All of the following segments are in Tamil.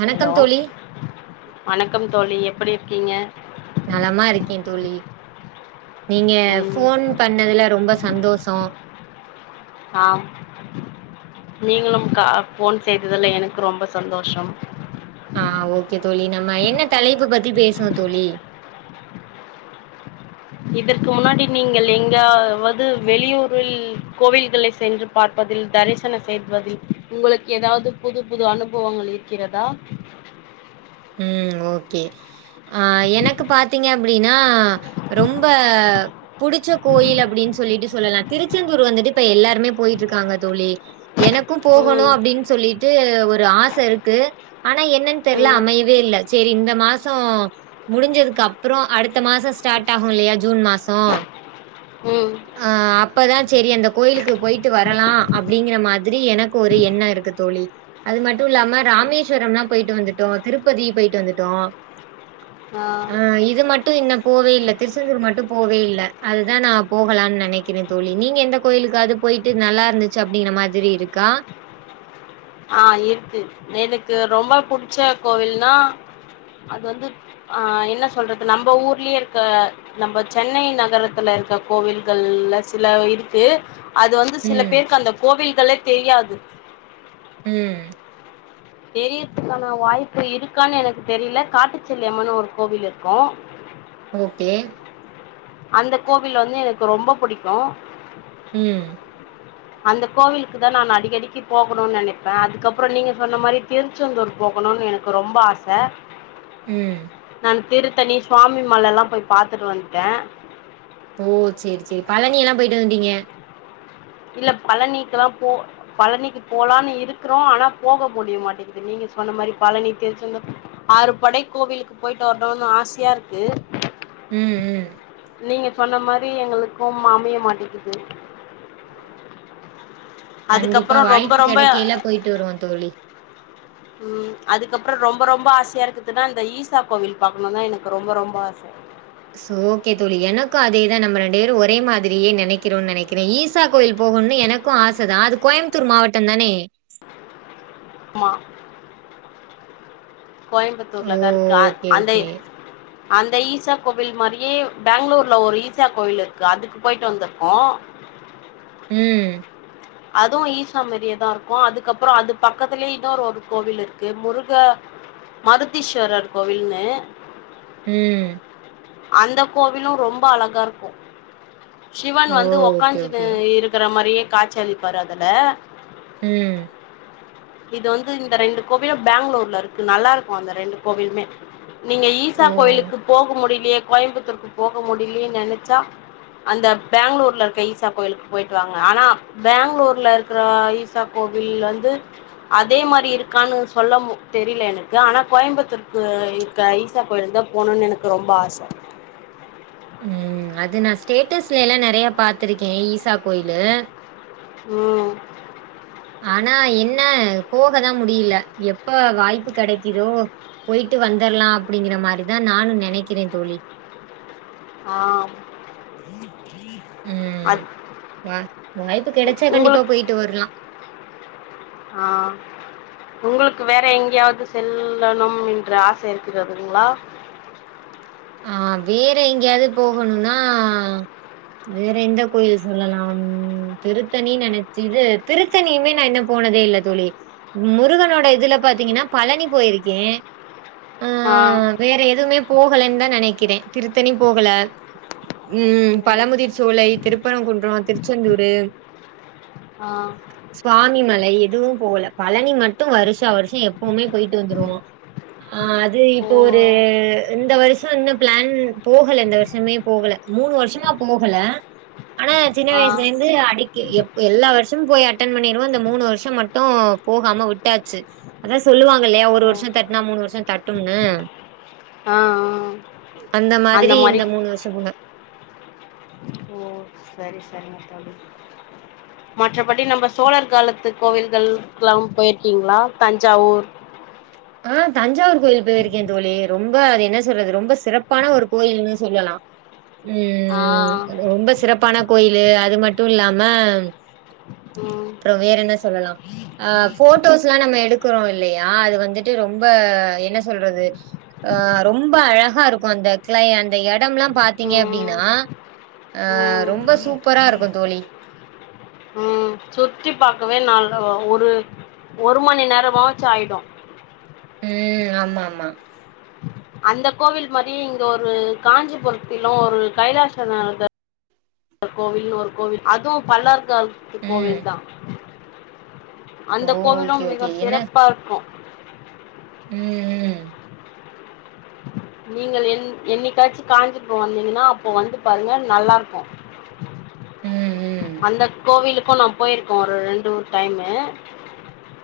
வணக்கம் ஹலோ தோழி வணக்கம் தோழி எப்படி இருக்கீங்க நலமா இருக்கே தோழி நீங்க ம் ஃபோன் பண்ணதுல ரொம்ப சந்தோஷ தோ ஆம் நீங்களும் கா ஃபோன் செய்ததுல எனக்கு ரொம்ப சந்தோஷம் ஆ ஓகே தோழி நம்ம என்ன தலைப்பு பத்தி பேசுவோ தோழி இதற்கு முன்னாடி நீங்கள் எங்காவது வெளியூரில் கோவில்களை சென்றுப் பார்ப்பதில் தரிசன செய்வதில் உங்களுக்கு எதாவ்து புது புது அனுபவங்கள் இருக்கிறதா ம் ஓகே ஆ எனக்கு பாத்தீங்க அப்டினா ரொம்ப புடிச்சக் கோயில் அப்டின் சொல்லிட்டு சொல்லலா திருச்செந்தூர் வந்துட்டு இப்ப எல்லாருமே போயிட்ருக்காங்க தோழி எனக் கு போகணு ம் அப்டின் சொல்லிட்டு ஒரு ஆச இருக்கு ஆனா என்னன் தெர்ல ம் அமைய சேரி இந்த மாச முடிஞ்சதுக்கு அப்றோ அடுத்த மாச ஸ்டார்ட் ஆகு இல்லையா ஜூன் மாச ம் அ அப்பதா சேரி அந்த கோயிலுக்கு போயிட்டு வரலா அப்டிங்கிற மாதிரி எனக்கு ஒரு எண்ண இருக்கு தோழி அது மட்டு இல்லாம ராமேஸ்வரம்லா போயிட்டு வந்துட்டோ திருப்பதி போயிட்டு வந்துட்டோ ஆ ஆ இது மட்டு இன்ன போவே இல்ல திருச்செந்தூர் மட்டு போவே இல்ல அதுதா நா போகலான் நெனைக் க்கிறே தோழி நீங்க எந்த கோயிலுக்காவ்து போயிட்டு நல்லா இருந்துச்சு அப்டிங்கிற மாதிரி இருக்கா ஆ இருக்கு எனக்கு ரொம்ப புடிச்ச கோவில்னா அது வந்து ஆ என்ன சொல்றது நம்ப ஊர்லயே இருக்க நம்ப சென்னை நகரத்துல இருக்க கோவில்கள்ல சில இருக்கு அது வந்து சில ம். பேருக்கு அந்த கோவில்களே தெரியாது ம் தெரியறதுக்கான வாய்ப்பு இருக்கானு எனக்கு தெரியல காட்டுச்செல்லி அம்மன்னு ஒரு கோவில் இருக்கு ஓகே அந்த கோவில் வந்து எனக்கு ரொம்ப புடிக்கு ம் அந்த கோவிலுக்கு தா நானு அடிக்கடிக்கு போகணுன் நெனைப்பே அதுக்கப்பற நீங்க சொன்ன மாரி திருச்செந்தூர் போகணுன் எனக் கு ரொம்ப ஆச ம் நான் திருத்தணி சுவாமி மலலா போய் பாத்துட்டு வந்ட்டே ஓ சேரி சேரி பழனிலா போயிட்டு வந்துடீங்க இல்ல பழனிக்குலா போ பழனிக்கு போலான்னு இருக்குறோ ஆனா போக முடிய மாட்டேங்குது நீங்க சொன்ன மாரி பழனி திருச்செந்தூர் ஆறுபடை கோவிலுக்கு போயிட்டு வர்ணுனு ஆசயா இருக்கு ம் ம் நீங்க சொன்ன மாரி எங்களுக்கும் அமைய மாட்டிக்குது கண்டிப்பா அதுக்கப்புறோ ரொம்ப வாய்ப்பு ரொம்ப கெடைக்கைல போயிட்டு வருவோ தோழி ம் அதுக்கப்ற ரொம்ப ரொம்ப ஆசையா இருக்குதுனா இந்த ஈசா கோவில் பாக்கணுனு எனக்கு ரொம்ப ரொம்ப ஆச ஓகே தோழி எனக்கும் அதே தா நம்ம ரெண்டு பேரும் ஒரே மாதிரியே நெனைக்கிறோனு நெனைக்கிறேன் ஈசா கோயில் போகணுனு எனக் கும் ஆச தா அது கோயம்புத்தூர் மாவட்டம் தானே மா கோயம்புத்தூர்ல ஓ! தா இருக்கு அ ஓகே, அந்த ஓகே. அந்த ஈசா கோவில் மாதிரியே பெங்களூர்ல ஒரு ஈசா கோவில் இருக்கு அதுக்கு போயிட்டு வந்திருக்கோ ம் அதுவும் ஈசா மாரியே தா இருக்கும் அதுக்கப்புறம் அது பக்கத்துலயே இன்னொரு ஒரு கோவில் இருக்கு முருக மருதீஸ்வரர் கோவில்னு ம் அந்த கோவிலும் ரொம்ப அழகா இருக்கும் சிவன் ஓ! வந்து ஓகே, உக்காஞ்ஜுனு ஓகே. இருக்கிற மாரியே காட்சி அளிப்பாரு அதுல ம் இது வந்து இந்த ரெண்டு கோவிலும் பாங்களூர்ல இருக்கு நல்லா இருக்கும் அந்த ரெண்டு கோவிலுமே நீங்க ஈசா ஓ! கோயிலுக்கு போக முடியலையே கோயம்புத்தூருக்கு போக முடியலயேன்னு நெனச்சா அந்த பாங்களூர்ல இருக்க ஈசா கோயிலுக்கு போயிட்டு வாங்க ஆனா பெங்களூர்ல இருக்கிற ஈசா கோவில் வந்து அதே மாரி இருக்கான்னு சொல்ல மு தெரில எனக்கு ஆனா கோயம்புத்தூருக்கு க ஈசா கோயிலுக்கு தா போகணுன்னு எனக்கு ரொம்ப ஆசை ம் அது நா ஸ்டேட்டஸ்ல எல்லா நெறைய பாத்திருக்கேன் ஈசா கோயிலு ம் ஆனா என்ன போக தா முடில எப்ப வாய்ப்பு கெடைக்கிதோ போயிட்டு வந்தர்லா அப்படிங்கிற மாதிரிதான் நானும் நெனைக்கிறேன் தோழி ஆ ம் அது வா வாய்ப்பு கெடச்சா கண்டிப்பா உங்களுக்கு போய்ட்டு வர்லா ஆ உங்ளுக்கு வேற எங்கயாவது செல்லணும் என்ற ஆசை இருக்கிறதுங்களா ஆ வேற எங்கயாவது போகணுனா வேற எந்த கோயில் சொல்லலா திருத்தணி நெனச்சி இது திரு த்தணியுமே நா இன்னோ போனதே இல்ல தோழி முருகனோட இதுல பாத்தீங்ன்னா பழனி போயிருக்கேன் ஆ வேற எதுமே போகலேன் தா நெனைக்றேன் திருத்தணி போகல ம் ஓ பழமுதிர் சோலை திருப்பரங்குன்றோ திருச்செந்தூரு ஆ ஸ்வாமி மலை எதுவும் போவல பழனி மட்டும் வருஷா வருஷம் எப்பவுமே போய்ட்டு வந்துருவோம் ஆ அது ஓ இப்போ ஒரு இந்த வருஷோ இன்னு ப்ளான் போகல இந்த வர்ஷமே போகல மூணு வர்ஷமா போகல ஆனா சின்ன ஆ வயஸ்ல இருந்து அடிக் எ எப் எல்லா வருஷமும் போய் அட்டன் பண்ணிருவோ இந்த மூணு வருஷம் மட்டும் போகாம வுட் டாச்சு அதா சொல்லுவாங்க இல்லையா ஒரு ஓ வருஷம் தட்டுனா மூணு வருஷம் தட்டும்னு ஆ ஆ அந்த மாதிரி இந்த மூணு வருஷம் போக ஓ சரி சரிங்க தோழி மற்றபடி நம்ம சோழர் காலத்து கோவில்கள் எல்லாம் போயிருக்கீங்களா தஞ்சாவூர் ஆ தஞ்சாவூர் கோயில் போயிருக்கேன் தோழி ரொம்ப அது என்ன சொல்றது ரொம்ப சிறப்பான ஒரு கோயில்னு சொல்லலா ஆ ம் ரொம்ப சிறப்பான கோயிலு அது மட்டு இல்லாம ம் அப்றோ வேற என்ன சொல்லலா அ ஃபோட்டோஸ் லா நம்ம எடுக்றோ இ இல்லையா அது வந்துட்டு ரொம்ப என்ன சொல்றது ஆ ரொம்ப அழகா இருக்கும் அந்த இருக்ள அந்த எடம்லா பாத்தீங்க ம் அப்டின்னா அ ம் ரொம்ப சூப்பரா இருக்கோ தோழி ம் சுத்தி பாக்கவே நால் ஒ ஒரு மணி நேரமாச்சி ஆய்டோ ம் ஆமா ஆமா அந்த கோவில் மாரி இங்க ஒரு காஞ்சிபுரத்திலோ ஒரு கைலாசநாத ர் கோவில்னு ஒரு கோவில் அதுவு பலவ ர் காலத்து ம் கோவில் தா ஓ அந்த ஓகே கோவிலும் மிக ஓகே சிறப்பா இருக்கும் ம் ம் நீங்கள் என் என்னிக்காச்சு காஞ்சிபுரோ வந்தீங்கன்னா அப்போ வந்து பாருங்க நல்லா இருக்கோ ம் ம் அந்த கோவிலுக்கோ நா போய்ருக்கோ ஒரு ரெண்டு மூணு டைமு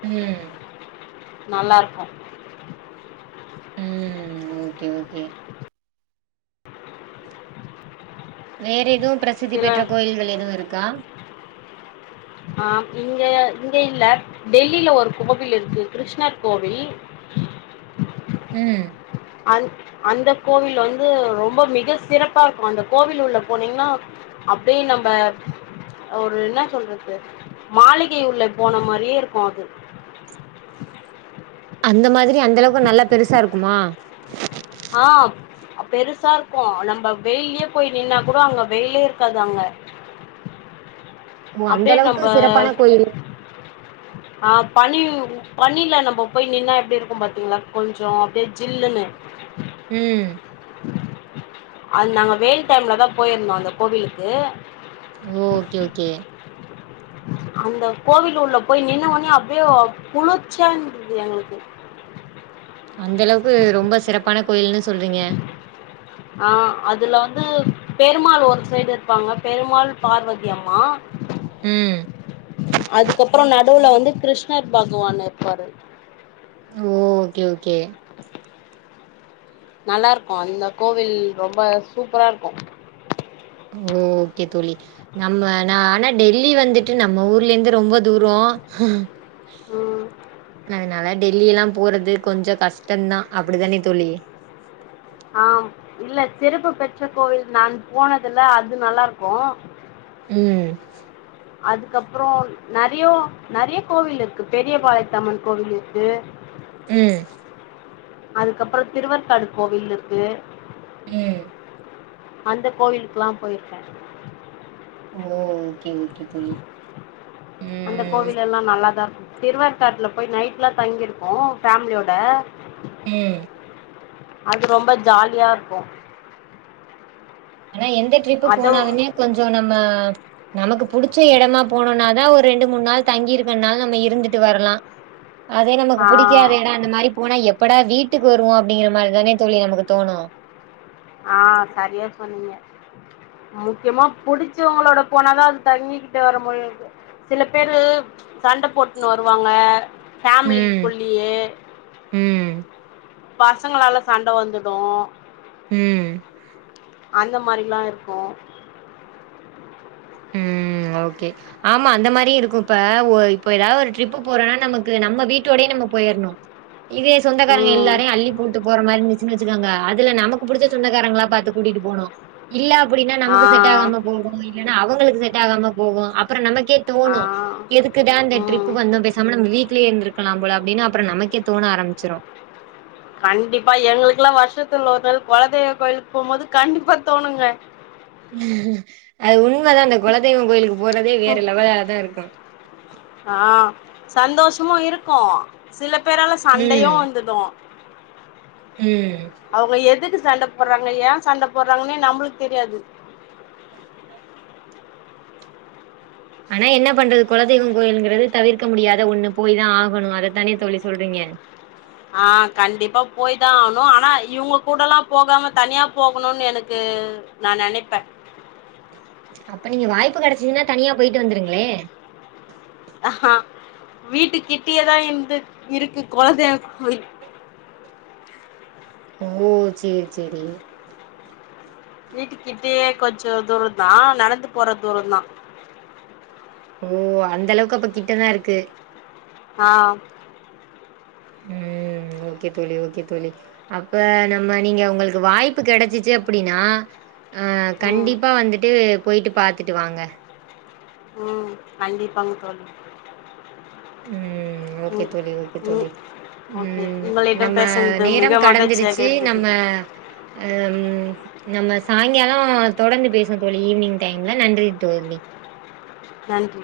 ம் நல்லாருக்கு ம் ஓகே ஓகே வேற எதுவு பிரசித்தி சில பெற்ற கோயில்கள் எதுவு இருக்கா ஆம் இங்க இங்க இல்ல டெல்லில ஒரு கோவில் இருக்கு கிருஷ்ணர் கோவில் ம் அந் அந்த கோவில் வந்து ரொம்ப மிக சிறப்பாருக்கு அந்த கோவில் உள்ள போனீங்கன்னா அப்டே நம்ப ஒரு இன்னா சொல்றது மாளிகை உள்ள போன மாரியேருக்கும் அது அந்த மாதிரி அந்த அளவுக் நல்லா பெருசாருக்குமா ஆ பெருசாருக்கோ நம்ப வெய்லியே போய் நின்னா கூடோ அங்க வெயிலே இருக்காது அங்க ஓ அந்த அப்டே அளவுக்கு நம்ப சிறப்பான கோயில் ஆ பனி பனில நம்போ போய் நின்னா எப்டிருக்கும் பாத்தீங்ளா கொஞ்சோ அப்டியே ஜில்லுன்னு ம் அது நாங்க வெய்ல் டைம்ல தா போய்ருந்தோ அந்த கோவிலுக்கு ஓ ஒகே ஒகே அந்த கோவில் உள்ள போய் நின்ன ஒன்னே அப்டியே குளிச்சியா இருந்தது எங்ளுக்கு அந்தளவுக்கு ரொம்ப சிறப்பான கோயில்னு சொல்றீங்க ஆ அதுல வந்து பெருமாள் ஒரு சைடு இருப்பாங்க பெருமாள் பார்வதி அம்மா ம் அதுக்கப்றோ நடுவுல வந்து கிருஷ்ணர் பக்வான் இருப்பாரு ஓ ஓ கே ஓகே நல்லாருக்கு அந்த கோவில் ரொம்ப சூப்பராருக்கு ஓ ஓகே தோழி நம்ம நா ஆனா டெல்லி வந்துட்டு நம்ம ஊர்லேந்து ரொம்ப தூரோ ம் அதனால டெல்லி எல்லா போறது கொஞ்சோ கஷ்டந்தா அப்டிதானே தோழி ஆம் இல்ல சிறப்பு பெற்ற கோவில் நான் போனதுல்ல அது நல்லாருக்கு ம் அதுக்கப்றோ நெறையோ நெறையோ கோவில் இருக்கு பெரியபாளையத்தம்மன் கோவில் இருக்கு ம் அதுக்கப்றோ திருவற்காடு கோவில் இருக்கு ம் அந்த கோவிலுக்லா போய்ருக்கே ஓ ஓகே ஓகே தோழி அந்த ம். கோவில் எல்லா நல்லா தா ருக்கு திருவேர்காட்ல போய் நைட் லா தங்கிருக்கோ ஃபேம்லியோட ம் அது ரொம்ப ஜால்யா இருக்கு ஆனா எந்த ட்ரிப்பு அதவு போனாலுமே கொஞ்சோ நம்ம நமக்கு புடிச்ச எடமா போனுன்னா ன்ன ஒர் ரெண்டு மூண் நாள் தங்கியிருக்கனால நம்ம இருந்துட்டு வர்லா அதே நமக்கு ஆ புடிக்காத யெடோ அந்த மாரி போனா எப்படா வீட்டுக்கு வருவோ அப்டிங்கற மாரிதானே தோழி நமக்கு தோணு ஆ சரியா சொன்னீங்க முக்கியமா புடிச்சவங்களோட போனாதா அது தங்கிக்கிட்டு வர மாறியிருக்கு சில பேரு சண்ட போட்னு வருவாங்க ம் ஃபேமலிக்குள்ளியே ம் பசங்களால சண்ட வந்துடு ம் அந்த மாரில்லா இருக்கு ம் ஓகே ஆமா அந்த மாரி இருக்குப்ப ஒ இப்போ ஏதா ஒரு ட்ரிப் போறோனா நமக்கு நம்ம வீட்டோடயே நம்ம போயர்னு இதே சொந்தகாரங்க ம் எல்லாரையு அள்ளி போட்டு போற மாரிருஞ் சு வச்சுக்காங்க அதுல நமக்கு புடிச்ச சொந்தகாரங்களா பாத்து கூட்டிட்டு போனு இல்ல அப்புடினா ஆ நமக்கு செட் ஆகாம போகு இல்லனா அவங்களுக்கு செட் ஆகாம போகு அப்பற நமக்கே ஆ தோணு எதுக் க்தா இந்த ட்ரிப் ம் வந்தோ பேசாம நம் வீட்லயே இருந்துருக்கலா போல அப்டினு அப்பரோ நமக்கே தோண ஆரம்பிச்சிரு கண்டிப்பா எங்ளுக்கெலா வர்ஷத்துள்ள ஒர் நாள் கொலதெய்வ கோயில்க்கு போம்போது கண்டிப்பா தோணுங்க அது உண்மதா அந்த கொலதெய்வங் கோயிலுக்கு போறதே வேற லெவலா தா இருக்கு ஆ சந்தோஷ்மு இருக்கு சில பேரால சண்டையு ம் வந்துடு ம் அவுங்க எதுக்கு சண்ட போட்றாங்க ஏ சண்ட போட்றாங்னே நம்ப்ளுக்கு தெரியாது ஆனா என்ன பண்றது கொலதெய்வங் கோயிலுங்றது தவிர்க்க முடியாத ஒண்ணு போய் தா ஆகணு அதத்தானே தோழி சொல்றீங்க ஆ கண்டிப்பா போய் தா ஆகனு ஆனா இவுங்க கூடலா போகாம தனியா போகணுன்னு எனக்கு நா நெனைப்பே அப்ப நீங்க வாய்ப்பு கெடைச்சுதுன்னா தனியா போயிட்டு வந்துருங்களே அஹா வீட்டு கிட்டியேதா இருந்து இருக்கு கொலதேவ கோவில் ஓ செரி செரி வீட்டுக்கிட்டயே கொஞ்சோ தூரம் தா நடந்து போற தூரோ தா ஓ அந்த அளவுக்கு அப்ப கிட்ட தா இருக்கு ஆ ம் ஓகே தோழி ஓகே தோழி அப்ப நம்ம நீங்க உங்களுக்கு வாய்ப்பு கெடைச்சிச்சு அப்டின்னா ஆ ம் கண்டிப்பா வந்துட்டு போயிட்டு பாத்துட்டு வாங்க ம் கண்டிப்பாங்க தோழி ம் ஓகே ம் தோழி ஓகே தோழி ம் ஓகே ம் உங்களிடம் நம்ம பேசனது நேரம் மிக மகிழ்ச்சியாக கடந்துருச்சு இருந்தது நம்ம ஆ நம்ம சாயங்கால தொடர்ந்து பேசுவோ தோழி ஈவினிங் டைம்ல நன்றி தோழி நன்றி